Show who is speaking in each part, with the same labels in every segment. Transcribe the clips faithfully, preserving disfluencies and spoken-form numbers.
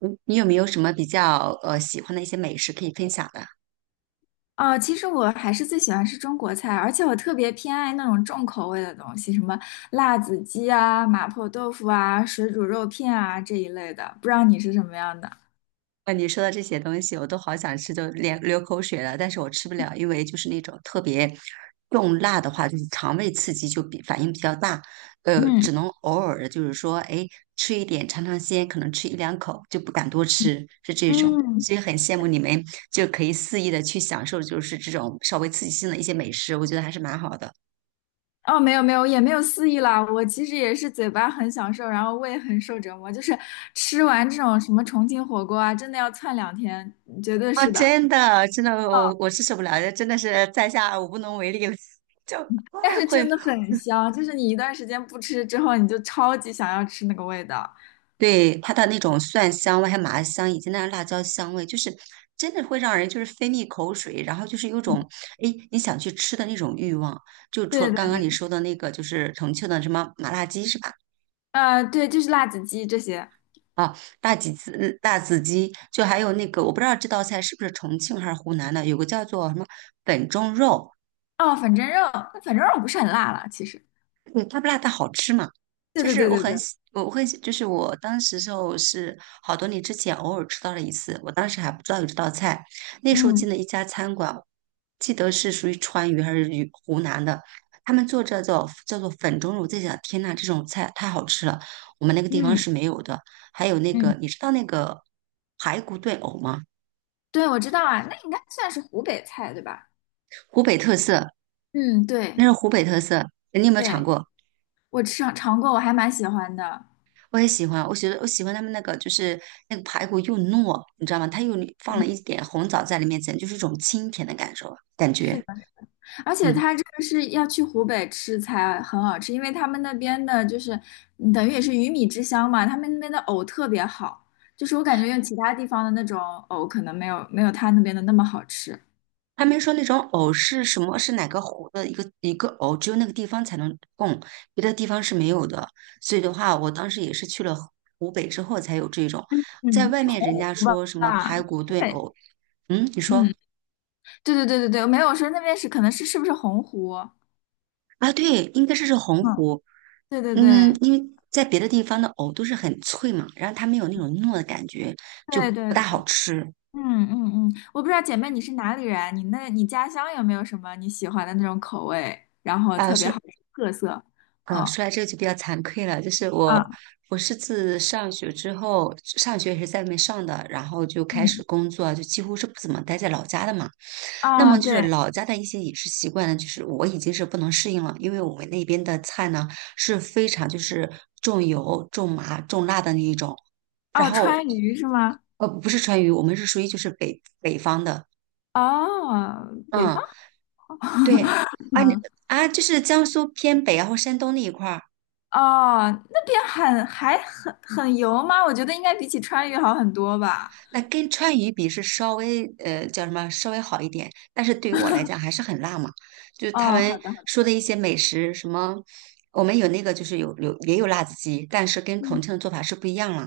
Speaker 1: 嗯你有没有什么比较呃喜欢的一些美食可以分享的？
Speaker 2: 哦，其实我还是最喜欢吃中国菜，而且我特别偏爱那种重口味的东西，什么辣子鸡啊、麻婆豆腐啊、水煮肉片啊这一类的。不知道你是什么样的？
Speaker 1: 啊，你说到这些东西，我都好想吃，就连流口水了，但是我吃不了，因为就是那种特别重辣的话，就是肠胃刺激就比反应比较大，呃，
Speaker 2: 嗯
Speaker 1: 只能偶尔的，就是说，哎，吃一点尝尝鲜，可能吃一两口就不敢多吃，是这种。
Speaker 2: 嗯，
Speaker 1: 所以很羡慕你们就可以肆意的去享受，就是这种稍微刺激性的一些美食，我觉得还是蛮好的。
Speaker 2: 哦，没有没有，也没有肆意啦。我其实也是嘴巴很享受，然后胃很受折磨，就是吃完这种什么重庆火锅啊，真的要窜两天，嗯绝对
Speaker 1: 啊，
Speaker 2: 是的。
Speaker 1: 真的，真的，我
Speaker 2: 哦，
Speaker 1: 我是受不了，真的是在下我无能为力了，就
Speaker 2: 但是
Speaker 1: 会
Speaker 2: 真的很香，就是你一段时间不吃之后，你就超级想要吃那个味道。
Speaker 1: 对它的那种蒜香味，还有麻香，以及那辣椒香味，就是真的会让人就是分泌口水，然后就是有种
Speaker 2: 嗯，
Speaker 1: 哎你想去吃的那种欲望。就除
Speaker 2: 对
Speaker 1: 了
Speaker 2: 的。
Speaker 1: 刚刚你说的那个，就是重庆的什么麻辣鸡是吧？
Speaker 2: 呃，对，就是辣子鸡这些。
Speaker 1: 啊，辣子鸡，嗯辣子鸡，就还有那个我不知道这道菜是不是重庆还是湖南的，有个叫做什么粉蒸肉。
Speaker 2: 哦，粉蒸肉，那粉蒸肉不是很辣了，其实。
Speaker 1: 对，它不辣，但好吃嘛。
Speaker 2: 对
Speaker 1: 就
Speaker 2: 对
Speaker 1: 是
Speaker 2: 对
Speaker 1: 我
Speaker 2: 对
Speaker 1: 很
Speaker 2: 对，
Speaker 1: 喜，我会，就是我当时时候是好多年之前偶尔吃到了一次，我当时还不知道有这道菜。那时候
Speaker 2: 嗯
Speaker 1: 进了一家餐馆，记得是属于川渝还是渝湖南的，他们做这叫叫做粉蒸肉，我在想，天呐，这种菜太好吃了，我们那个地方
Speaker 2: 嗯
Speaker 1: 是没有的。还有那个，
Speaker 2: 嗯，
Speaker 1: 你知道那个排骨炖藕吗？
Speaker 2: 对，我知道啊，那应该算是湖北菜，对吧？
Speaker 1: 湖北特色，
Speaker 2: 嗯，
Speaker 1: 那
Speaker 2: 对
Speaker 1: 是湖北特色，你有没有尝
Speaker 2: 对，
Speaker 1: 过？
Speaker 2: 我吃尝过，我还蛮喜欢的。
Speaker 1: 我也喜欢，我觉得我喜欢他们那个，就是那个排骨又糯，你知道吗？它又放了
Speaker 2: 嗯，
Speaker 1: 一点红枣在里面，简直就是一种清甜的感受，感
Speaker 2: 是的，
Speaker 1: 觉。
Speaker 2: 而且
Speaker 1: 嗯，
Speaker 2: 它这个是要去湖北吃才很好吃，因为他们那边的就是嗯等于也是鱼米之乡嘛，他们那边的藕特别好，就是我感觉用其他地方的那种藕可能没有没有他那边的那么好吃。
Speaker 1: 他们说那种藕是什么？是哪个湖的一个一个藕，只有那个地方才能供，别的地方是没有的。所以的话，我当时也是去了湖湖北之后才有这种，在
Speaker 2: 嗯，
Speaker 1: 外
Speaker 2: 是
Speaker 1: 面
Speaker 2: 洪
Speaker 1: 人家
Speaker 2: 湖吧？
Speaker 1: 说什么排
Speaker 2: 吧
Speaker 1: 骨炖
Speaker 2: 对，
Speaker 1: 藕，嗯，你说
Speaker 2: 嗯，对对对对对，没有说那边是可能是是不是洪湖？
Speaker 1: 啊，对，应该是是洪
Speaker 2: 嗯，
Speaker 1: 湖。
Speaker 2: 对对
Speaker 1: 嗯，
Speaker 2: 对
Speaker 1: 因为在别的地方的藕都是很脆嘛，然后它没有那种糯的感觉，就
Speaker 2: 对
Speaker 1: 不
Speaker 2: 对
Speaker 1: 大
Speaker 2: 对，
Speaker 1: 好吃。
Speaker 2: 嗯嗯嗯，我不知道姐妹你是哪里人，你那你家乡有没有什么你喜欢的那种口味，然后
Speaker 1: 啊、
Speaker 2: 特别好
Speaker 1: 是
Speaker 2: 吃特色？
Speaker 1: 呃，
Speaker 2: 哦，
Speaker 1: 说来这个就比较惭愧了，就是我，
Speaker 2: 啊，
Speaker 1: 我是自上学之后，上学也是在外面上的，然后就开始
Speaker 2: 嗯，
Speaker 1: 工作，就几乎是不怎么待在老家的嘛。那
Speaker 2: 啊，
Speaker 1: 么就是
Speaker 2: 对，
Speaker 1: 老家的一些饮食习惯呢，就是我已经是不能适应了，因为我们那边的菜呢是非常就是重油、重麻、重辣的那一种，然
Speaker 2: 哦，
Speaker 1: 后
Speaker 2: 川渝是吗？
Speaker 1: 呃不是川渝，我们是属于就是北北方的，
Speaker 2: 哦，北方，
Speaker 1: 嗯，对，啊你
Speaker 2: 嗯，
Speaker 1: 啊就是江苏偏北然后山东那一块儿。
Speaker 2: 哦，那边很还很很油吗？我觉得应该比起川渝好很多吧。
Speaker 1: 那跟川渝比是稍微呃叫什么稍微好一点，但是对于我来讲还是很辣嘛。就是他
Speaker 2: 哦，
Speaker 1: 们
Speaker 2: 好的好
Speaker 1: 说
Speaker 2: 的，
Speaker 1: 的一些美食，什么我们有那个就是有有也有辣子鸡，但是跟重
Speaker 2: 嗯
Speaker 1: 庆的做法是不一样了。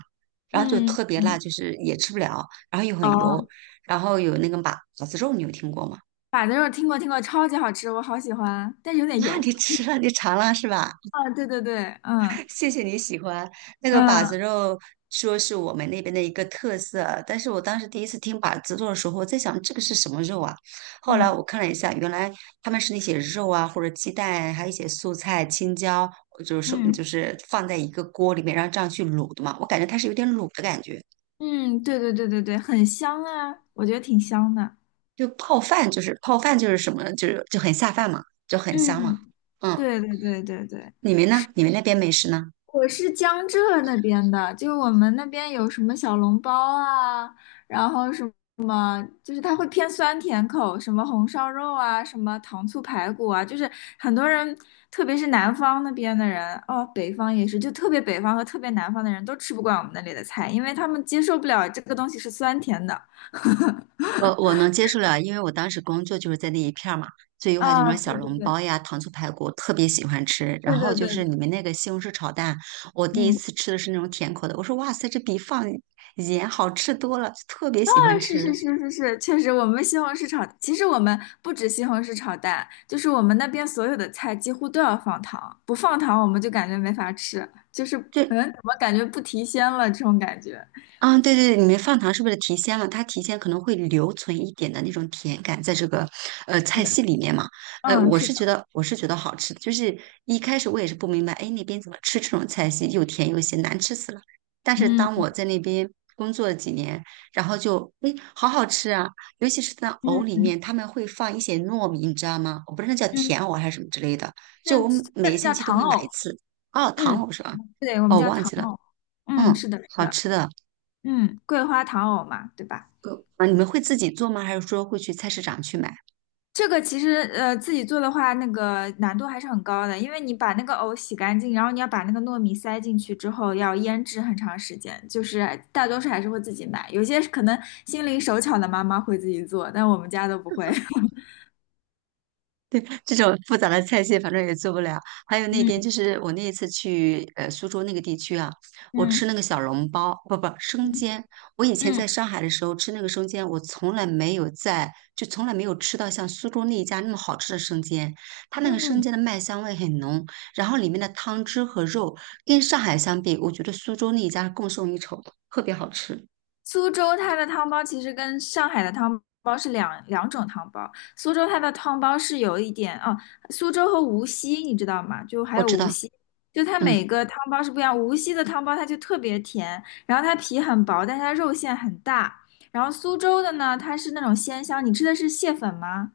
Speaker 1: 然后就
Speaker 2: 嗯
Speaker 1: 特别辣，
Speaker 2: 嗯，
Speaker 1: 就是也吃不了，然后又很油，
Speaker 2: 哦，
Speaker 1: 然后有那个马马子肉，你有听过吗？
Speaker 2: 板子肉听过听过，超级好吃，我好喜欢，但是有 点
Speaker 1: 那
Speaker 2: 油。
Speaker 1: 你吃了，你尝了是吧？
Speaker 2: 啊，对对对，嗯
Speaker 1: 谢谢你喜欢那个把
Speaker 2: 嗯
Speaker 1: 子肉，说是我们那边的一个特色啊。但是我当时第一次听把子肉的时候，我在想这个是什么肉啊？后来
Speaker 2: 嗯
Speaker 1: 我看了一下，原来他们是那些肉啊，或者鸡蛋，还有一些素菜、青椒，就是说就
Speaker 2: 嗯
Speaker 1: 是放在一个锅里面，然后这样去卤的嘛。我感觉它是有点卤的感觉，
Speaker 2: 嗯，对对对对对，很香啊，我觉得挺香的。
Speaker 1: 就泡饭，就是泡饭就是什么呢就是就很下饭嘛，就很香嘛。
Speaker 2: 嗯，
Speaker 1: 嗯，
Speaker 2: 对对对对对，
Speaker 1: 你们
Speaker 2: 是
Speaker 1: 呢？你们那边美食呢？
Speaker 2: 我是江浙那边的，就我们那边有什么小笼包啊，然后什么。就是它会偏酸甜口，什么红烧肉啊，什么糖醋排骨啊，就是很多人，特别是南方那边的人，哦，北方也是，就特别北方和特别南方的人都吃不惯我们那里的菜，因为他们接受不了这个东西是酸甜的。
Speaker 1: 呃，我能接受了，因为我当时工作就是在那一片儿嘛，所以的话就什
Speaker 2: 啊，
Speaker 1: 么小
Speaker 2: 对对
Speaker 1: 笼
Speaker 2: 对，
Speaker 1: 包呀、糖醋排骨，特别喜欢吃。然
Speaker 2: 对
Speaker 1: 后
Speaker 2: 对
Speaker 1: 就
Speaker 2: 对对，
Speaker 1: 是你们那个西红柿炒蛋，我第一
Speaker 2: 嗯，
Speaker 1: 次吃的是那种甜口的，我说哇塞，这比放盐好吃多了，特别
Speaker 2: 啊，
Speaker 1: 喜欢
Speaker 2: 是
Speaker 1: 吃。
Speaker 2: 是是是是，确实。我们西红柿炒，其实我们不止西红柿炒蛋，就是我们那边所有的菜几乎都要放糖，不放糖我们就感觉没法吃，就是
Speaker 1: 就
Speaker 2: 嗯，怎么感觉不提鲜了这种感觉。
Speaker 1: 啊，对对对，里面放糖是不是提鲜了？它提鲜可能会留存一点的那种甜感在这个呃菜系里面嘛。呃，
Speaker 2: 嗯，
Speaker 1: 我
Speaker 2: 是
Speaker 1: 是觉
Speaker 2: 的，
Speaker 1: 得我是觉得好吃的就是一开始我也是不明白，哎，那边怎么吃这种菜系又甜又咸，难吃死了。但是当
Speaker 2: 嗯
Speaker 1: 我在那边工作了几年，然后就哎，好好吃啊！尤其是在
Speaker 2: 嗯
Speaker 1: 藕里
Speaker 2: 嗯，
Speaker 1: 面，他们会放一些糯米，你知道吗？我不知道那叫
Speaker 2: 嗯，
Speaker 1: 甜藕还是什么之类的，
Speaker 2: 那
Speaker 1: 就我每
Speaker 2: 那
Speaker 1: 每个星
Speaker 2: 叫
Speaker 1: 期都
Speaker 2: 糖
Speaker 1: 会买一
Speaker 2: 藕，
Speaker 1: 次。哦，糖
Speaker 2: 嗯，
Speaker 1: 藕是吧？
Speaker 2: 对，我们
Speaker 1: 哦，
Speaker 2: 叫
Speaker 1: 忘
Speaker 2: 糖
Speaker 1: 记了，
Speaker 2: 藕。嗯，
Speaker 1: 嗯，
Speaker 2: 是的，是
Speaker 1: 好
Speaker 2: 的，
Speaker 1: 吃的。
Speaker 2: 嗯，桂花糖藕嘛，对吧？
Speaker 1: 啊，你们会自己做吗？还是说会去菜市场去买？
Speaker 2: 这个其实呃自己做的话，那个难度还是很高的，因为你把那个藕洗干净，然后你要把那个糯米塞进去之后，要腌制很长时间。就是大多数还是会自己买，有些可能心灵手巧的妈妈会自己做，但我们家都不会。
Speaker 1: 这种复杂的菜系，反正也做不了。还有那边
Speaker 2: 嗯
Speaker 1: 就是我那一次去呃苏州那个地区啊，我吃
Speaker 2: 嗯
Speaker 1: 那个小笼包，不不生
Speaker 2: 嗯
Speaker 1: 煎。我以前在上海的时候吃那个生煎，我从来没有在就从来没有吃到像苏州那一家那么好吃的生煎。它那个生
Speaker 2: 嗯，
Speaker 1: 煎的麦香味很浓，然后里面的汤汁和肉跟上海相比，我觉得苏州那一家是更胜一筹的特别好吃。
Speaker 2: 苏州它的汤包其实跟上海的汤包是两两种汤包。苏州它的汤包是有一点哦，苏州和无锡你知道吗？就还
Speaker 1: 我
Speaker 2: 有
Speaker 1: 知
Speaker 2: 无
Speaker 1: 道，
Speaker 2: 锡，就它
Speaker 1: 嗯。
Speaker 2: 每个汤包是不一样。无锡的汤包它就特别甜，然后它皮很薄，但它肉馅很大。然后苏州的呢，它是那种鲜香。你吃的是蟹粉吗？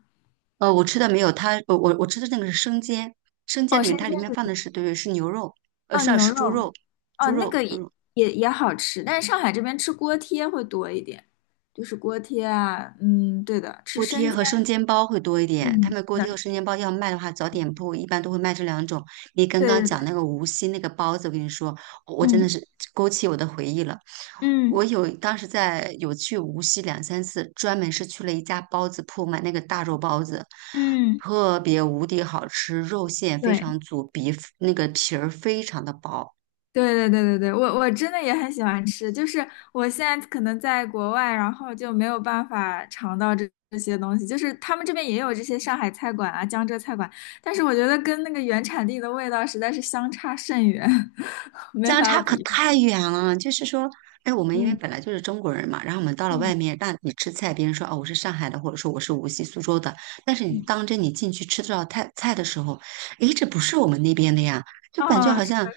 Speaker 1: 呃，我吃的没有它，我我我吃的那个是生煎，生煎
Speaker 2: 哦，
Speaker 1: 里面
Speaker 2: 生煎
Speaker 1: 它里面放
Speaker 2: 子，
Speaker 1: 的是对是牛肉，呃
Speaker 2: 哦，
Speaker 1: 是
Speaker 2: 牛
Speaker 1: 是猪
Speaker 2: 肉，
Speaker 1: 肉，猪
Speaker 2: 哦，那
Speaker 1: 肉
Speaker 2: 个也
Speaker 1: 嗯
Speaker 2: 也也好吃，但是上海这边吃锅贴会多一点，就是锅贴啊，嗯，对的，吃
Speaker 1: 锅贴
Speaker 2: 生煎。
Speaker 1: 和生煎包会多一点。他
Speaker 2: 嗯，
Speaker 1: 们锅
Speaker 2: 那，
Speaker 1: 贴和生煎包要卖的话，早点铺一般都会卖这两种。你刚
Speaker 2: 对
Speaker 1: 刚
Speaker 2: 对
Speaker 1: 讲
Speaker 2: 对，
Speaker 1: 那个无锡那个包子，我跟你说，我真的
Speaker 2: 嗯
Speaker 1: 是勾起我的回忆了。
Speaker 2: 嗯
Speaker 1: 我有当时在有去无锡两三次，专门是去了一家包子铺买那个大肉包子，
Speaker 2: 嗯，
Speaker 1: 特别无敌好吃，肉馅非
Speaker 2: 对
Speaker 1: 常足，皮那个皮儿非常的薄。
Speaker 2: 对对对对对，我我真的也很喜欢吃，就是我现在可能在国外，然后就没有办法尝到这这些东西，就是他们这边也有这些上海菜馆啊、江浙菜馆，但是我觉得跟那个原产地的味道实在是相差甚远，没
Speaker 1: 相
Speaker 2: 法
Speaker 1: 差可
Speaker 2: 比。
Speaker 1: 太远了。就是说，哎，我们因为
Speaker 2: 嗯
Speaker 1: 本来就是中国人嘛，然后我们到了外
Speaker 2: 嗯
Speaker 1: 面，那你吃菜，别人说哦我是上海的，或者说我是无锡、苏州的，但是你
Speaker 2: 嗯，
Speaker 1: 当真你进去吃到菜菜的时候，哎，这不是我们那边的呀，就感觉
Speaker 2: 哦，
Speaker 1: 好像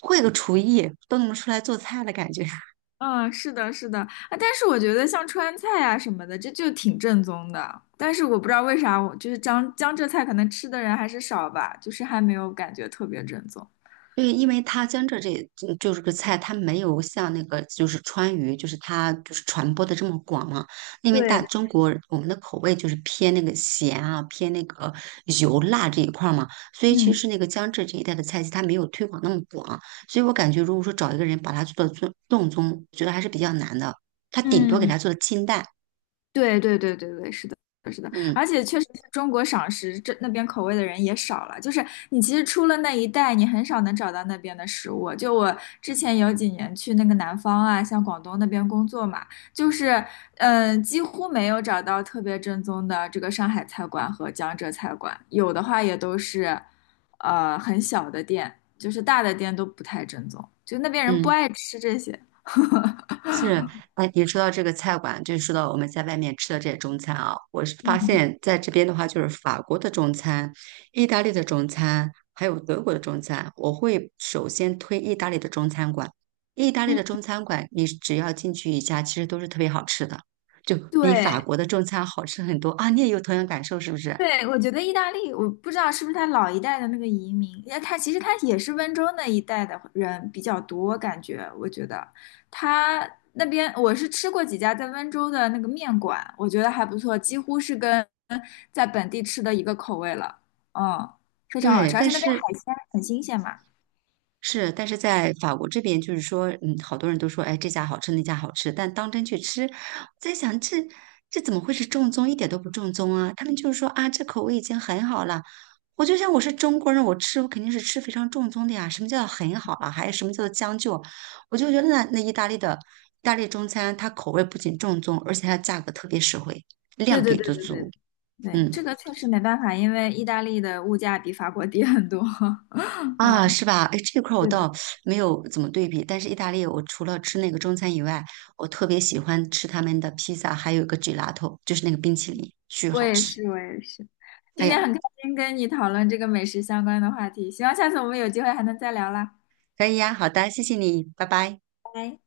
Speaker 1: 会个厨艺都能出来做菜的感觉。
Speaker 2: 嗯，是的，是的，啊，但是我觉得像川菜啊什么的，这就挺正宗的。但是我不知道为啥我，就是江江浙菜可能吃的人还是少吧，就是还没有感觉特别正宗。
Speaker 1: 对，因为它江浙这嗯就是个菜，它没有像那个就是川渝，就是它就是传播的这么广嘛。因为大
Speaker 2: 对的，
Speaker 1: 中国我们的口味就是偏那个咸啊，偏那个油辣这一块儿嘛，所以其
Speaker 2: 嗯
Speaker 1: 实那个江浙这一带的菜系它没有推广那么广，所以我感觉如果说找一个人把它做到正正宗，我觉得还是比较难的。他顶多给
Speaker 2: 嗯。
Speaker 1: 它做的清淡，
Speaker 2: 对对对对对，是的，是的，
Speaker 1: 嗯
Speaker 2: 而且确实是中国赏识这那边口味的人也少了。就是你其实出了那一带，你很少能找到那边的食物。就我之前有几年去那个南方啊，像广东那边工作嘛，就是嗯，呃几乎没有找到特别正宗的这个上海菜馆和江浙菜馆，有的话也都是呃很小的店，就是大的店都不太正宗，就那边人不
Speaker 1: 嗯。
Speaker 2: 爱吃这些。
Speaker 1: 是，哎，你说到这个菜馆，就说到我们在外面吃的这些中餐啊，我是发
Speaker 2: 嗯
Speaker 1: 现在这边的话，就是法国的中餐、意大利的中餐，还有德国的中餐，我会首先推意大利的中餐馆。意大利
Speaker 2: 嗯，
Speaker 1: 的中餐馆，你只要进去一家，其实都是特别好吃的，就比法
Speaker 2: 对，
Speaker 1: 国的中餐好吃很多啊！你也有同样感受是不是？
Speaker 2: 对，我觉得意大利，我不知道是不是他老一代的那个移民，那他其实他也是温州那一带的人比较多，感觉我觉得他那边我是吃过几家在温州的那个面馆，我觉得还不错，几乎是跟在本地吃的一个口味了，嗯，非常好
Speaker 1: 对，
Speaker 2: 吃，而
Speaker 1: 但
Speaker 2: 且那边海
Speaker 1: 是
Speaker 2: 鲜很新鲜嘛。
Speaker 1: 是，但是在法国这边，就是说，嗯，好多人都说，哎，这家好吃，那家好吃，但当真去吃，我在想，这这怎么会是正宗？一点都不正宗啊！他们就是说啊，这口味已经很好了。我就想，我是中国人，我吃我肯定是吃非常正宗的呀。什么叫很好了？还有什么叫做将就？我就觉得那那意大利的意大利中餐，它口味不仅正宗，而且它价格特别实惠，
Speaker 2: 对
Speaker 1: 量
Speaker 2: 对
Speaker 1: 给
Speaker 2: 对
Speaker 1: 的
Speaker 2: 对
Speaker 1: 足。
Speaker 2: 对对，
Speaker 1: 嗯。
Speaker 2: 这个确实没办法，因为意大利的物价比法国低很多，
Speaker 1: 啊，
Speaker 2: 嗯，
Speaker 1: 是吧？哎，这块儿我
Speaker 2: 对的。
Speaker 1: 倒没有怎么对比，但是意大利我除了吃那个中餐以外，我特别喜欢吃他们的披萨，还有一个 gelato，就是那个冰淇淋，巨
Speaker 2: 我
Speaker 1: 好
Speaker 2: 也
Speaker 1: 吃。
Speaker 2: 是，我也是。
Speaker 1: 哎
Speaker 2: 今天
Speaker 1: 呀，
Speaker 2: 很开心跟你讨论这个美食相关的话题，希望下次我们有机会还能再聊啦。
Speaker 1: 可以呀，好的，谢谢你，拜拜。
Speaker 2: 拜拜。